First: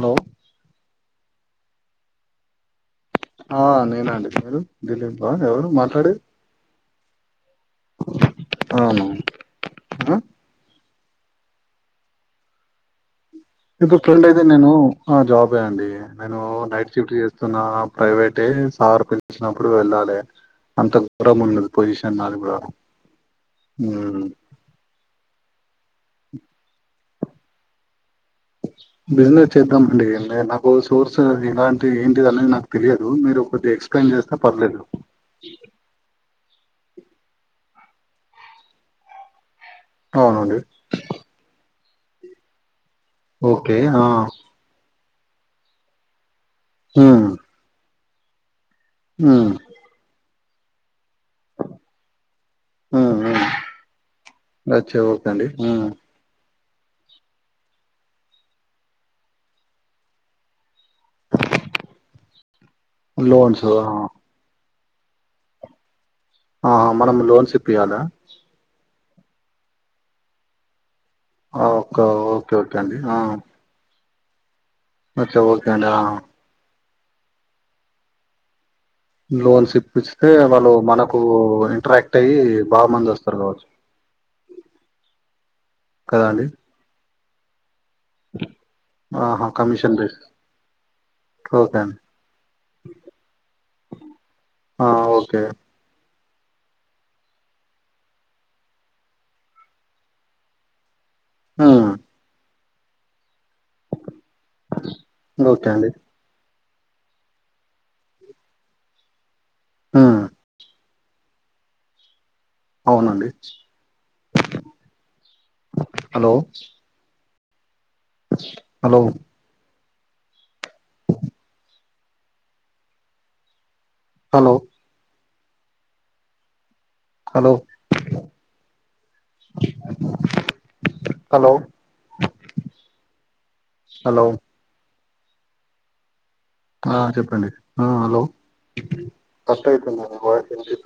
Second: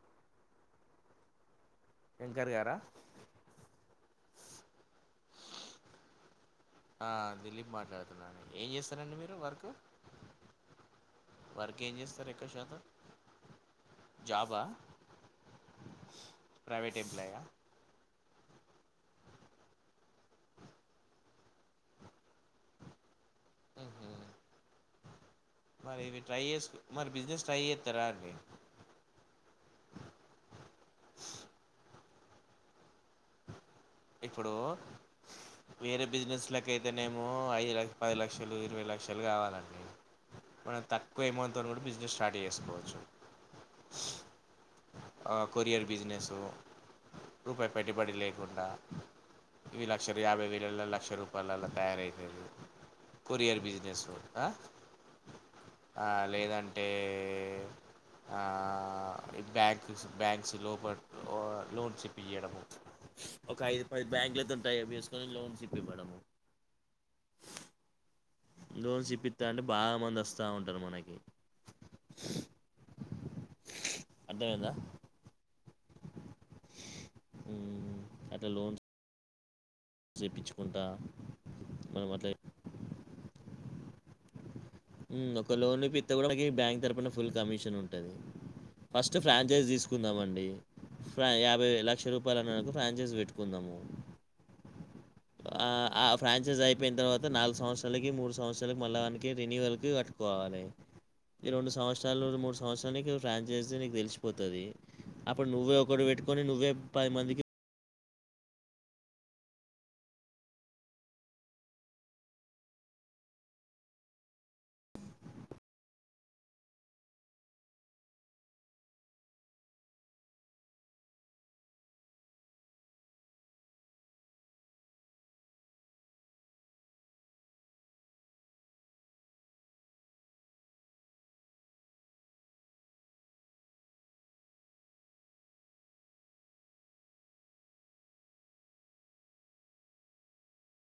Hello Venkat గారా ఆ నేనండి మీరు దిలీప్ బ ఎవరు మాట్లాడే ఆ దిలీప్ మాట్లాడుతున్నాను ఏం అవును చేస్తారండి మీరు వర్కు ఆ, వర్క్ ఏం చేస్తారు ఎక్క శాతం ఇంతకెలేది జాబా నేను ఆ జాబ్ అండి నేను నైట్ ప్రైవేట్ షిఫ్ట్ ఎంప్లాయా చేస్తున్నా ప్రైవేట్ అంటే సార్ పలిసినప్పుడు వెళ్ళాలి అంత ఘూరం ఉంది పొజిషన్ అది కూడా అ మరి ఇవి ట్రై చేసు మరి బిజినెస్ ట్రై చేస్తారా అండి బిజినెస్ చేద్దాం అండి ల నాకు తెలియదు మీరు ఒకటి ఎక్సప్ల్ ఇప్పుడు వేరే బిజినెస్ ఇకైతే నేమో ఐదు లక్ష పది లక్షలు ఇరవై లక్షలు కావాలండి అవునండి మనం తక్కువ అమౌంట్తో కూడా బిజినెస్ స్టార్ట్ చేసుకోవచ్చు ఓకే ఆ ఆ కొరియర్ బిజినెస్ హ రూపాయి పెట్టుబడి లేకుండా హ్మ్ ఇవి లక్ష యాభై వేలలో లక్ష రూ ళ తయారయ ఉమ్ కొరియర్ ఉమ్ బిజినెస్ అచ్చ ఓకే అండి ఉమ్. ఆ లేదం ఆ బ్యాంక్స్ బ్యాంక్స్ లోప లోన్ చెప్పయడము. లోన్స్ పైదు ఆ, పైవ్ బ్యాంకులతో టైేఅప్ ఏసుకుని లోన్స్ ఇప్పివ్వడం. ఆహా మనం లోన్స్ ఇప్పియాలా? ఎదో చెప్పిందానికి బా మంద్స్తా ఉంటారు మనకి. ఒ ఓకే ఓకే కే అండి ఆ అంతే కదా మచ్చా ఓకేండ ఆ ఊ అదే లోన్ [unintelligible] చే వాళ్ళు మనకు మనం ఇంటరాక్ట్ అట్లా అయ్యి బాగా మంది వస్తారు కావచ్చు ఊ ఒక లోన్పిత్త కదా కూడా మనకి అండి బ్యాంక్ తరపున ఫుల్ కమిషన్ ఉంటది. ఫస్ట్ ఆహా ఫ్రాంచైజ్ కమిషన్ బేస్ తీసుకుందామ అండి. ఫ్రా యాభై ఓకే అండి లక్ష రూపాయలు అన్నకు ఫ్రాంచైజ్ పెట్టుకుందాము. ఆ ఓకే ఆహ్, ఆ ఫ్రాంచైజ్ అయిపోయిన తర్వాత నాలుగు సంవత్సరాలకి, మూడు సంవత్సరాలకి మళ్ళా అందుకే రేన్యూవల్కి కట్టుకోవాలి. ఈ రెండు ఉమ్ సంవత్సరాలు మూడు సంవత్సరానికి ప్లాన్ చేస్తే నీకు తెలిసిపోతది. అప్పుడు ఓకే నువ్వే అండి ఒకటి పెట్టుకొని నువ్వే పది మందికి ఆ అవునండి హలో అస్ hello hello hello hello hello ఆ చెప్పండి ఆ హలో కట్ అయిపోయింది అండి వాయిస్ వినిపిస్త